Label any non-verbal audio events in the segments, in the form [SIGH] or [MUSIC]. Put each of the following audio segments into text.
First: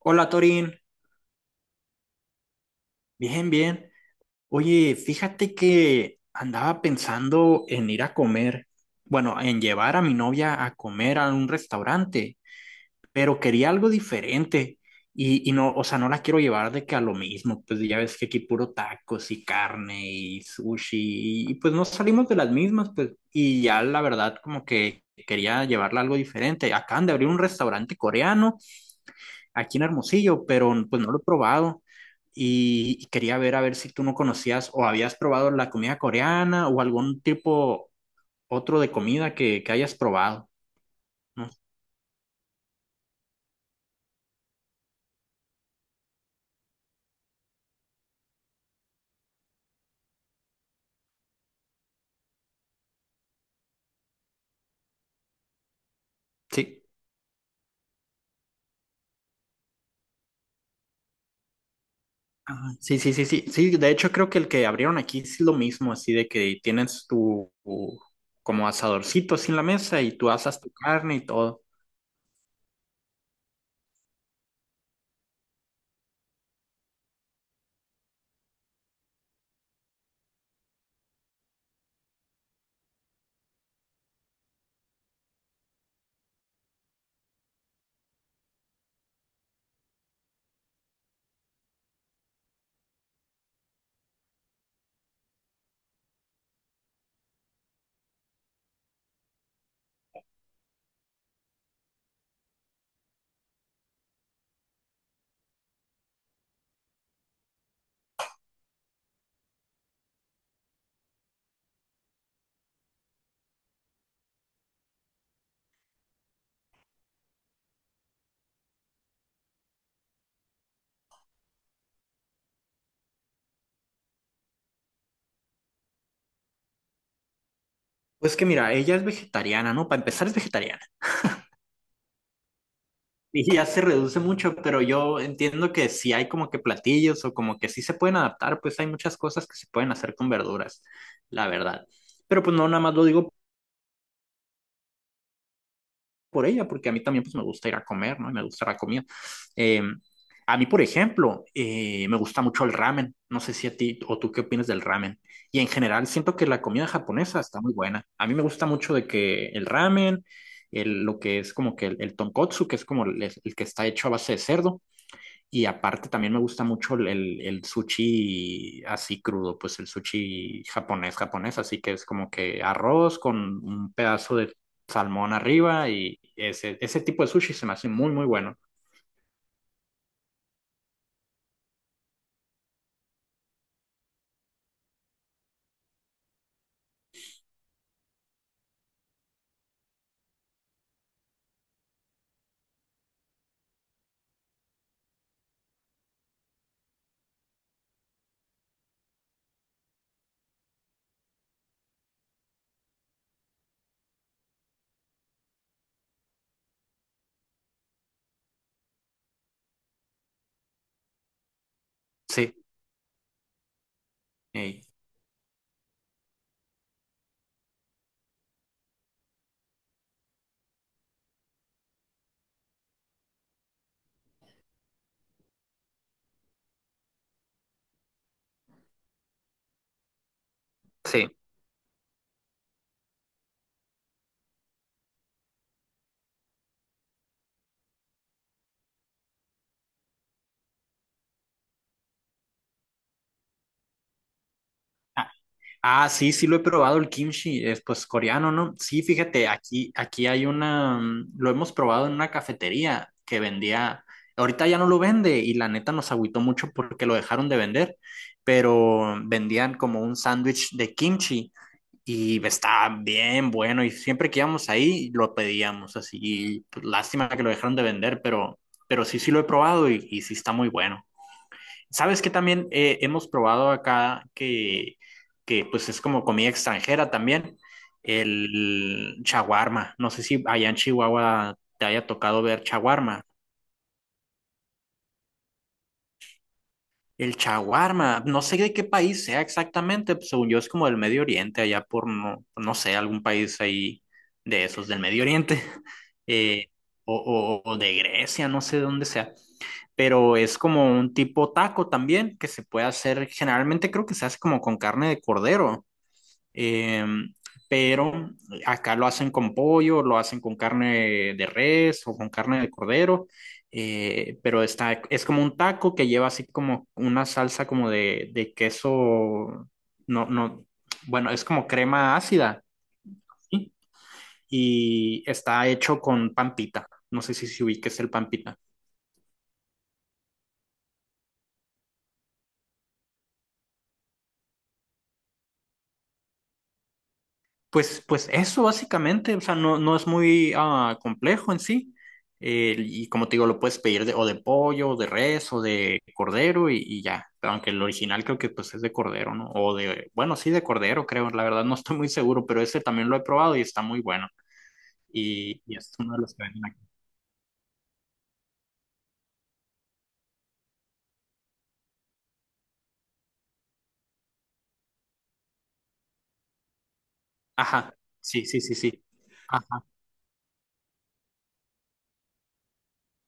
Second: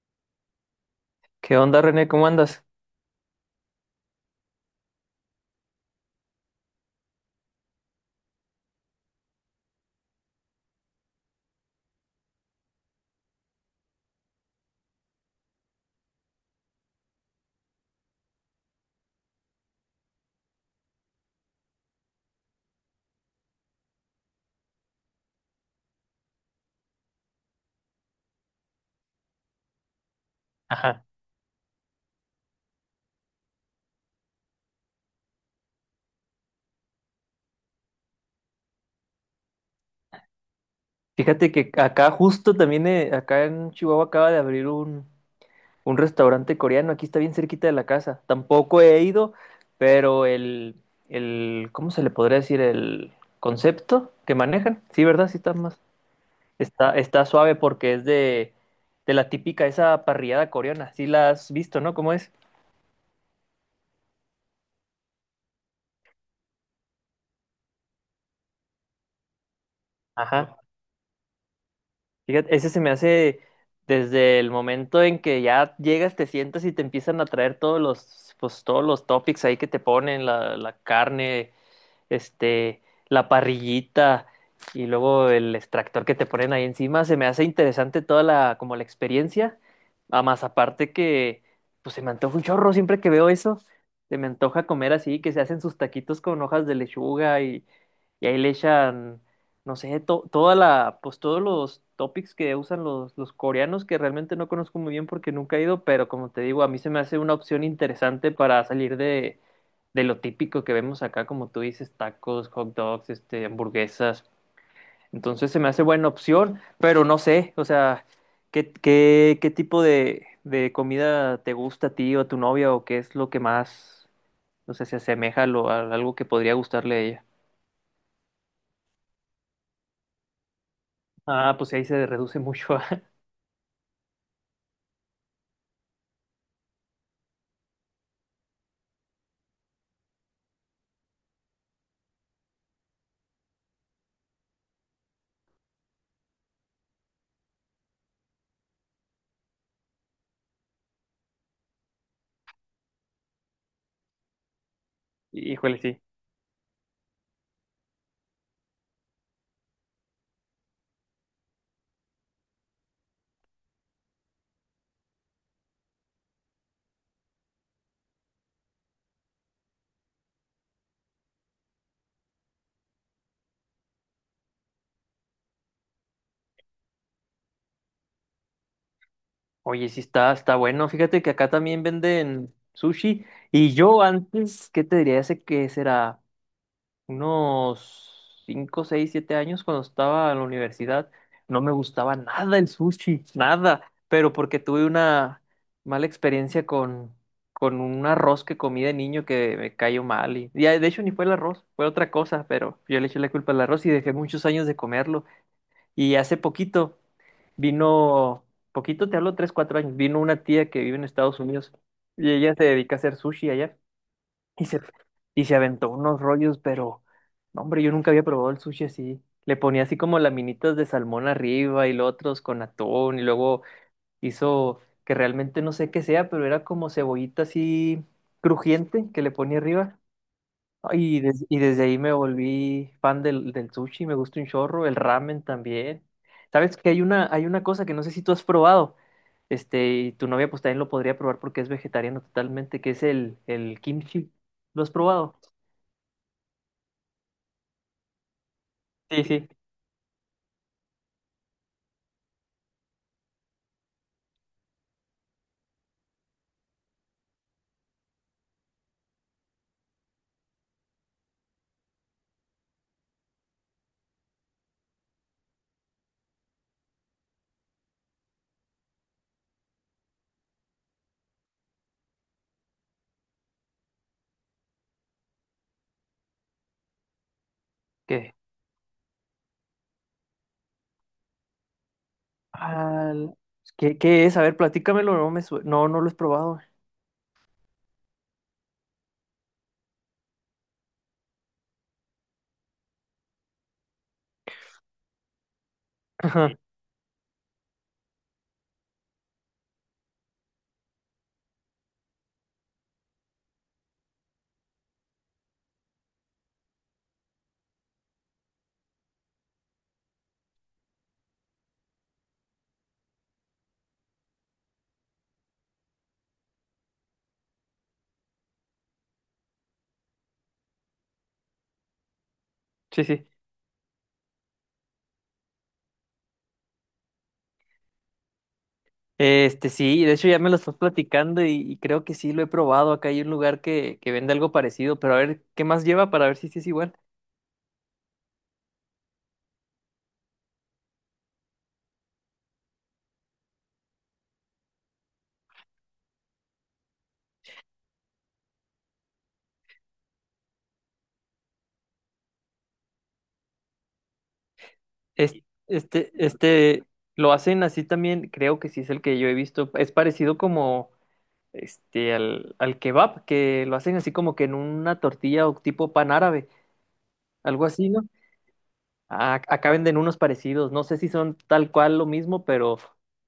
Hola Torín, ¿Qué onda, René? ¿Cómo andas? bien, bien. Oye, fíjate que andaba pensando en ir a comer, bueno, en llevar a mi novia a comer a un restaurante, pero quería algo diferente y no, o sea, no la quiero llevar de que a lo mismo, pues ya ves que aquí puro tacos y carne y sushi y pues no salimos de las mismas, pues y ya la verdad como que quería llevarla a algo diferente. Acaban de abrir un restaurante coreano aquí en Hermosillo, pero pues Ajá. no lo he probado. Y quería ver a ver si tú no conocías o habías probado la comida coreana o algún tipo otro de comida que hayas probado, ¿no? Fíjate que acá justo también, acá en Chihuahua acaba de abrir un restaurante coreano. Aquí está bien cerquita de la casa. Tampoco he ido, pero el, ¿cómo se le podría decir? El concepto que manejan. Sí, ¿verdad? Sí está más. Sí. Está suave porque es de la típica, esa parrillada coreana. Sí la has visto, ¿no? ¿Cómo es? Ajá, sí, sí, sí, sí, sí, de hecho creo que el que abrieron aquí es lo mismo, así de que tienes tu como asadorcito así en la mesa y tú Ajá. asas tu carne y todo. Fíjate, ese se me hace desde el momento en que ya llegas, te sientas y te empiezan a traer todos los, pues, todos los topics ahí que te ponen, la carne, este, la parrillita y luego el extractor que te ponen ahí encima, se me hace interesante toda la, como la experiencia, a más aparte que, pues se me antoja un chorro siempre que veo eso, se me antoja comer así, que se hacen sus taquitos con hojas de lechuga y ahí le echan, no sé, toda la, pues todos los topics que usan los coreanos, que realmente no conozco muy bien porque nunca he ido, pero como te digo, a mí se me hace una opción interesante para salir de lo típico que vemos acá, como tú dices, tacos, hot dogs, hamburguesas. Entonces se me hace buena opción, pero no sé, o sea, ¿qué tipo de comida te gusta a ti o a tu novia o qué es lo que más, no sé, se asemeja a, a algo que podría gustarle a ella? Pues que mira, ella es vegetariana, ¿no? Para empezar es vegetariana. Ah, pues ahí se reduce mucho. [LAUGHS] Y ya se reduce mucho, pero yo entiendo que si hay como que platillos o como que sí se pueden adaptar, pues hay muchas cosas que se pueden hacer con verduras, la verdad. Pero pues no, nada más lo digo por ella, porque a mí también pues me gusta ir a comer, ¿no? Y me gusta la comida. Eh, a mí, por ejemplo, me gusta mucho el ramen. No sé si a ti o tú qué opinas del ramen. Y en Híjole, sí. general siento que la comida japonesa está muy buena. A mí me gusta mucho de que el ramen, lo que es como que el tonkotsu, que es como el que está hecho a base de cerdo. Y aparte también me gusta mucho el sushi así crudo, pues el sushi japonés, japonés, así que es como que arroz con un pedazo de salmón arriba y ese tipo de sushi se me hace muy, muy bueno. Oye, sí está, está bueno. Fíjate que acá también venden sushi y yo antes, ¿qué te diría? Hace que será unos 5, 6, 7 años cuando estaba en la universidad, no me gustaba nada el sushi, nada, pero porque tuve una mala experiencia con un arroz que comí de niño que me cayó mal y, de hecho ni fue el arroz, fue otra cosa, pero yo le eché la culpa al arroz y dejé muchos años de comerlo y hace poquito vino, poquito te hablo 3, 4 años, vino una tía que vive en Estados Unidos y ella Sí, se dedica a hacer sushi allá. Y se, ey. y se aventó unos rollos, pero, no, hombre, yo nunca había probado el sushi así. Le ponía así como laminitas de salmón arriba y los otros con atún y luego hizo que realmente no sé qué sea, pero era como cebollita así crujiente que le ponía arriba. No, Sí. Y desde ahí me volví fan del, del sushi, me gusta un chorro, el ramen también. Sabes que hay una cosa que no sé si tú has probado, y tu novia pues también lo podría probar porque es vegetariano totalmente, que es el kimchi. ¿Lo has probado? Ah, sí, sí lo he probado el kimchi, es pues coreano, ¿no? Sí, Sí, fíjate, sí. Aquí hay una, lo hemos probado en una cafetería que vendía, ahorita ya no lo vende y la neta nos agüitó mucho porque lo dejaron de vender, pero vendían como un sándwich de kimchi y estaba bien bueno y siempre que íbamos ahí lo pedíamos así, y pues lástima que lo dejaron de vender, pero sí, sí lo he probado y sí está muy bueno. Sabes que también hemos probado acá que pues es como comida extranjera también, ¿Qué? el chaguarma. No sé si allá en Chihuahua te haya tocado ver chaguarma. Al- ¿Qué es? A ver, platícamelo, No, no lo he probado. El chaguarma, no sé de qué país sea exactamente, pues, según yo es como del Medio Oriente, allá por no sé, algún país ahí de esos del Medio Oriente, [LAUGHS] Ajá, eh, o, o de Grecia, no sé de dónde sea, pero es como un tipo taco también que se puede hacer, generalmente creo que se hace como con carne de cordero. Eh, pero acá lo hacen con pollo, lo hacen con carne de res o con carne de cordero, pero está, es como un taco que lleva así como una salsa como de queso, no, no, bueno, es como crema ácida, sí, sí. ¿sí? Y está hecho con pampita, no sé si se ubique el pampita. Sí, de hecho ya me lo estás platicando y creo que sí lo he probado. Acá hay un lugar que vende algo parecido, pero a ver, ¿qué más lleva para ver si sí es igual? Pues, pues eso básicamente, o sea, no, no es muy complejo en sí. Y como te digo, lo puedes pedir de, o de pollo, o de res, o de cordero y ya. Pero aunque el original creo que pues es de cordero, ¿no? O de, bueno, sí de cordero, creo. La verdad no estoy muy seguro, pero ese también lo he probado y está muy bueno. Es- Y es Este, uno de los que venden aquí. este, lo hacen así también, creo que sí es el que yo he visto. Es parecido como al, al kebab, que lo hacen así como que en una tortilla o tipo pan árabe, algo así, Ajá, ¿no? sí, sí, sí, sí. Ah, acá Ajá, venden unos parecidos, no sé si son tal cual lo mismo, pero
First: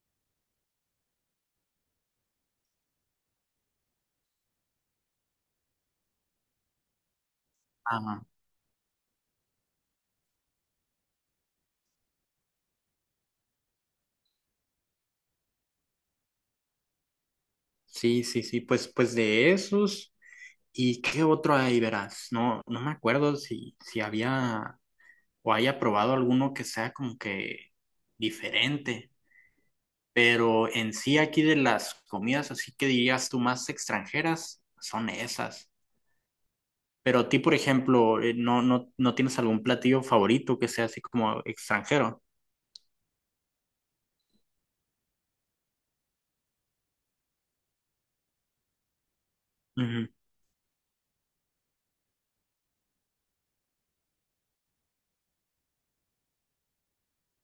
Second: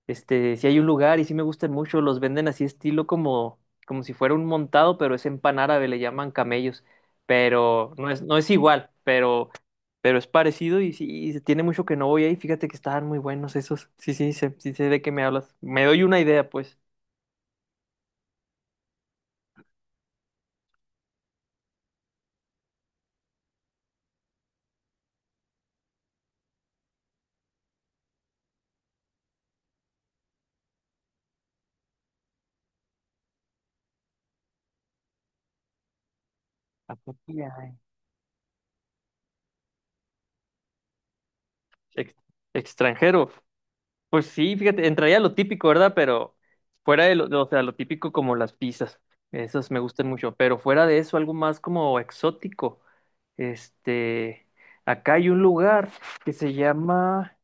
si hay un lugar y sí me gustan mucho, los venden así estilo como, como si fuera un montado, pero es en pan árabe, le llaman camellos, pero no es, ajá. no es igual, pero es parecido y sí, y se tiene mucho que no voy ahí, fíjate que estaban muy buenos esos, sí, sí, sí sé de qué me hablas, me doy una idea, pues. Sí, sí, sí, pues, pues de esos. ¿Y qué otro hay, verás? No, no me acuerdo si, si había o haya probado alguno que sea como que diferente. Pero en sí aquí de las comidas, así que dirías tú más extranjeras, son esas. ¿A Pero poco a ti, ya por hay? ejemplo, no, no, no tienes algún platillo favorito que sea así como Ex- extranjero. extranjero, Pues sí, fíjate, entraría lo típico, ¿verdad? Pero fuera de lo, o sea, lo típico como las pizzas, esas me gustan Ujú. mucho, pero fuera de eso, algo más como exótico. Este, acá hay un lugar que se llama,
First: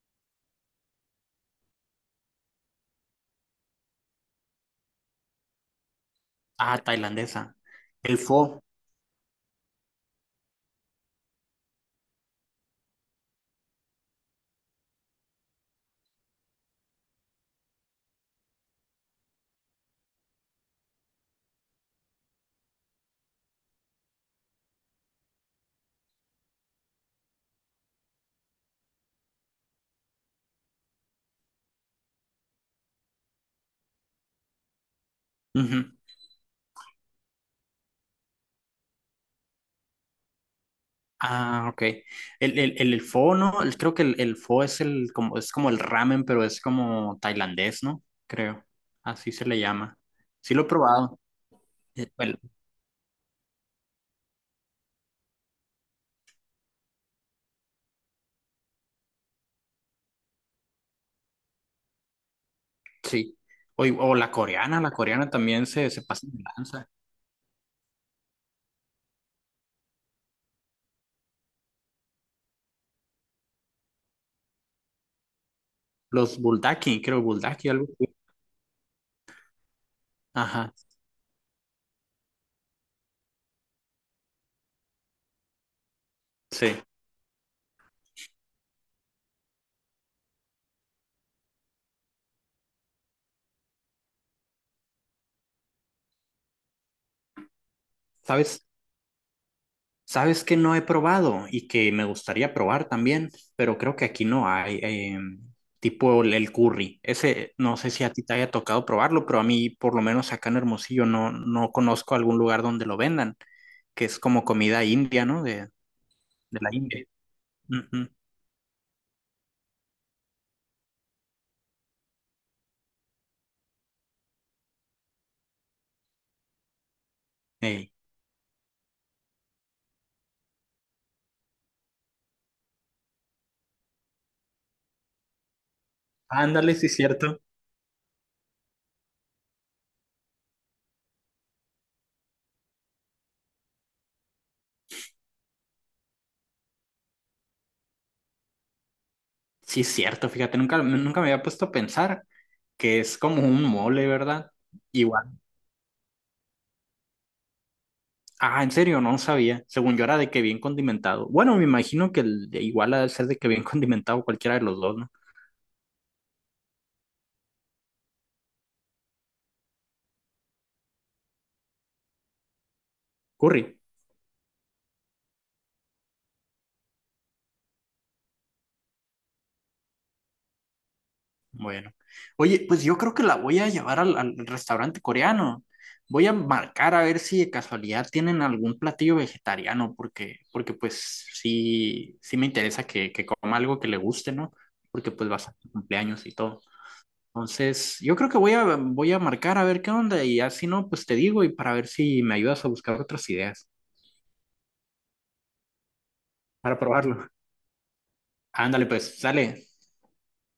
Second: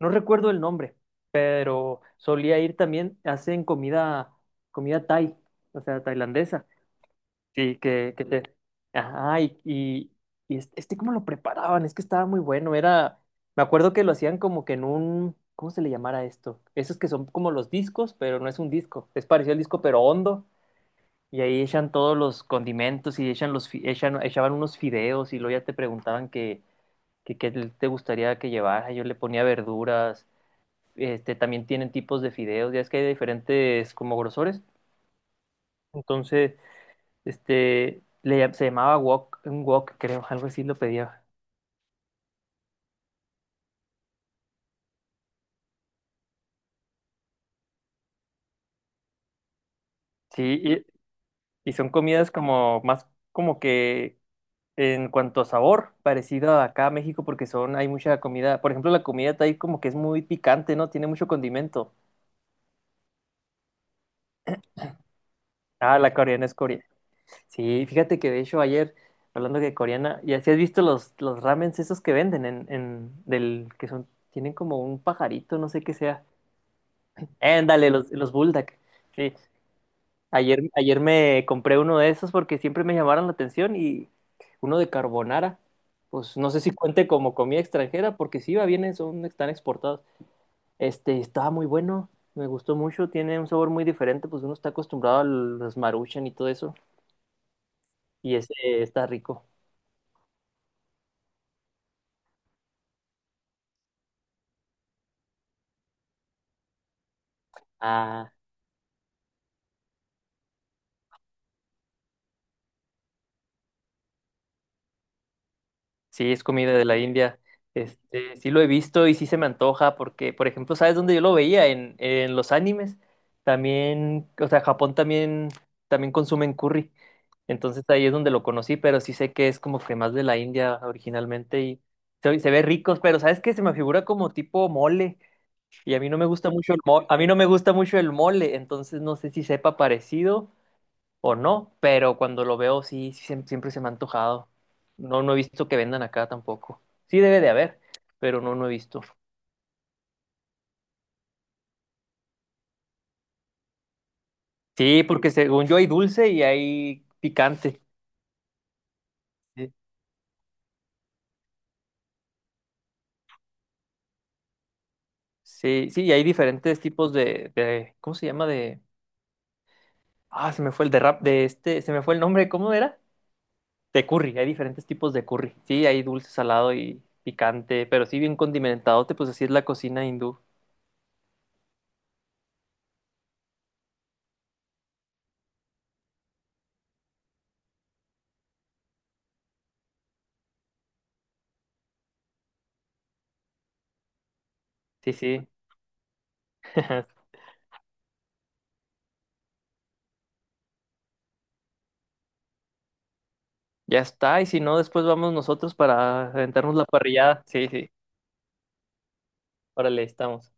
no recuerdo el nombre, pero solía ir también, hacen comida, comida Thai, o sea, tailandesa. Ah, tailandesa. Sí, El que te... pho. Ajá, y, cómo lo preparaban, es que estaba muy bueno, era... Me acuerdo que lo hacían como que en un... ¿Cómo se le llamara esto? Esos que son como los discos, pero no es un disco, es parecido al disco, pero hondo, y ahí echan todos los condimentos y echan los, echaban unos fideos y luego ya te preguntaban que qué te gustaría que llevara, yo le ponía verduras, también tienen tipos de fideos, ya es que hay diferentes como grosores, Ujú. entonces... se llamaba wok, un wok, creo, algo así lo pedía. Ah, ok. El pho, ¿no? Creo que el pho es el como es como el ramen, pero es como tailandés, ¿no? Creo. Así se le llama. Sí, Sí lo he probado. Y son Eh, comidas El, como más como que en cuanto a sabor, parecido a acá a México, porque son, hay mucha comida. Por ejemplo, la comida ahí como que es muy picante, ¿no? Tiene mucho condimento. Sí. O la coreana también se, Ah, se la pasa de coreana es coreana. lanza. Sí, fíjate que de hecho ayer, hablando de coreana, ya si has visto los ramens esos que venden en, del, que son, tienen como un pajarito, no sé qué sea. Los buldaki, creo, buldaki, algo Ándale, así. los bulldog. Sí, Ayer, Ajá, ayer me compré uno de esos porque siempre me llamaron la atención y uno de carbonara. Pues no sé si sí. cuente como comida extranjera porque sí, va bien, son, están exportados. Estaba muy bueno, me gustó mucho, tiene un sabor muy diferente, pues uno está acostumbrado a los Maruchan y todo eso y ese ¿Sabes? está rico. ¿Sabes que no he probado y que me gustaría probar también? Pero creo que aquí no hay, tipo el curry. Ese, no sé si a ti Ah, te haya tocado probarlo, pero a mí, por lo menos acá en Hermosillo, no, no conozco algún lugar donde lo vendan, que es como comida india, ¿no? Sí, es De la comida de la India. India. Ujú. Sí lo he visto y sí se me antoja porque, por ejemplo, ¿sabes dónde yo lo veía? En los animes. También, o sea, Japón también, también consumen curry. Entonces Ey. ahí es donde lo conocí, pero sí sé que es como que más de la India originalmente y se ve ricos, pero ¿sabes qué? Se me figura como tipo mole y a mí no me gusta mucho Ándale, el sí, es mole, a mí no cierto. me gusta mucho el mole, entonces no sé si sepa parecido o no, pero cuando lo veo sí, siempre se me ha antojado. No, no he visto que vendan acá tampoco. Sí debe de haber, pero no, no he visto. Sí, es cierto, fíjate, nunca, nunca me había puesto a pensar que es como un mole, ¿verdad? Sí, Igual. porque según yo hay dulce y hay picante. Ah, en serio, no sabía. Sí, Según yo era de que bien condimentado. Bueno, me imagino que igual ha de ser de que bien [LAUGHS] condimentado cualquiera de los dos, ¿no? sí, sí, y hay diferentes tipos de ¿cómo se llama? Ah, se me fue el de rap de se me fue el nombre, ¿cómo era? Curry. De curry, hay diferentes tipos de curry. Sí, hay dulce, salado y picante, pero sí bien condimentadote, pues así es la cocina hindú. Bueno. Oye, pues yo creo que la voy a llevar al restaurante coreano. Voy a marcar a ver si de casualidad tienen algún platillo vegetariano, porque pues sí, sí me interesa que coma algo que le guste, ¿no? Porque Sí, pues va a sí. ser su cumpleaños y todo. [LAUGHS] Entonces, yo creo que voy a marcar a ver qué onda y así no, pues te digo y para ver si me ayudas a buscar otras ideas Ya está, y si no, después vamos nosotros para aventarnos para la probarlo. parrillada. Sí, sí. Ándale, pues, sale. Órale, estamos.